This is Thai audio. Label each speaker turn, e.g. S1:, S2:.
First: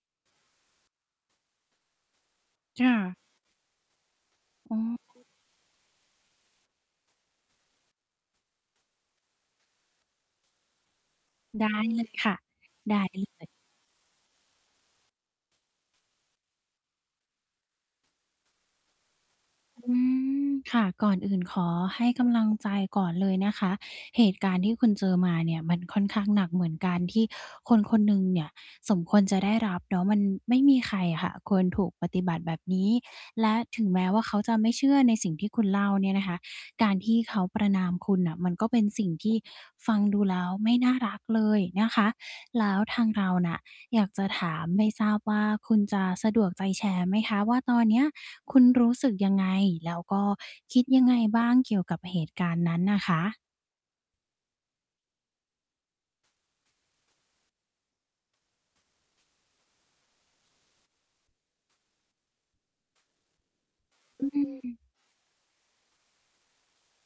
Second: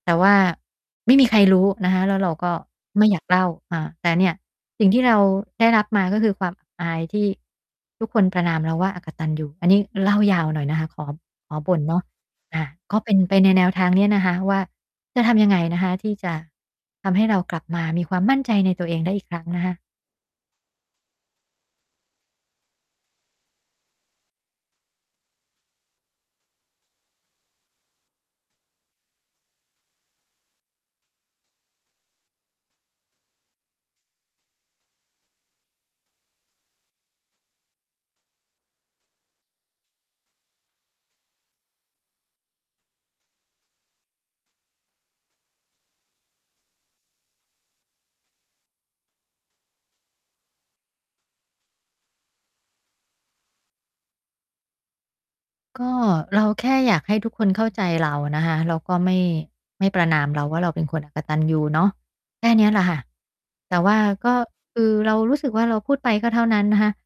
S1: แต่ว่าไม่มีใครรู้นะคะ แล้วเราก็
S2: ค่
S1: ไม่
S2: ะ
S1: อยากเล่า อา แต่เนี่ย
S2: อ๋
S1: สิ่งที่เรา
S2: อ
S1: ได้รับมา ก็คือความ อับ อาย ที่ทุกคนประณามเราว่า อกตัญญู อันนี้เล่ายาวหน่อยนะคะ ขอ ขอ
S2: ได้
S1: บ่นเน
S2: เ
S1: า
S2: ล
S1: ะ
S2: ย ค่ะ
S1: อา
S2: ได
S1: ก
S2: ้
S1: ็เป็น
S2: เล
S1: ไปใ
S2: ย
S1: นแนวทางเนี้ยนะคะว่า จะทำยังไงนะคะ? ที่จะทำให้เรากลับมามีความมั่นใจในตัวเองได้อีกครั้งนะคะ
S2: อืม ค่ะ ก่อนอื่นขอให้กำลังใจก่อนเลยนะคะ เหตุการณ์ที่คุณเจอมาเนี่ยมันค่อนข้างหนักเหมือนกัน ที่คนคนหนึ่งเนี่ยสมควรจะได้รับเนาะ มันไม่มีใครอะค่ะควรถูกปฏิบัติแบบนี้ และถึงแม้ว่า เขาจะไม่เชื่อในสิ่งที่คุณเล่าเนี่ยนะคะ การที่เขาประณามคุณน่ะ มันก็เป็นสิ่งที่ฟังดูแล้วไม่น่ารักเลยนะคะ แล้วทางเราน่ะอยากจะถาม ไม่ทราบว่า คุณจะสะดวกใจแชร์ไหมคะ? ว่า ตอนเนี้ย คุณรู้สึกยังไง? แล้วก็คิดยังไงบ้างเกี่ยวกับเหตุการณ์นั้นน่ะคะ?
S1: ก็ เราแค่อยากให้ทุกคนเข้าใจเรานะคะ เราก็ไม่ ไม่ประณามเราว่า เราเป็นคนอกตัญญูเนาะ แค่เนี้ยแหละค่ะ แต่ว่า
S2: อื
S1: ก็
S2: ม
S1: คือเรารู้สึกว่า เราพูดไปก็เท่านั้นนะคะ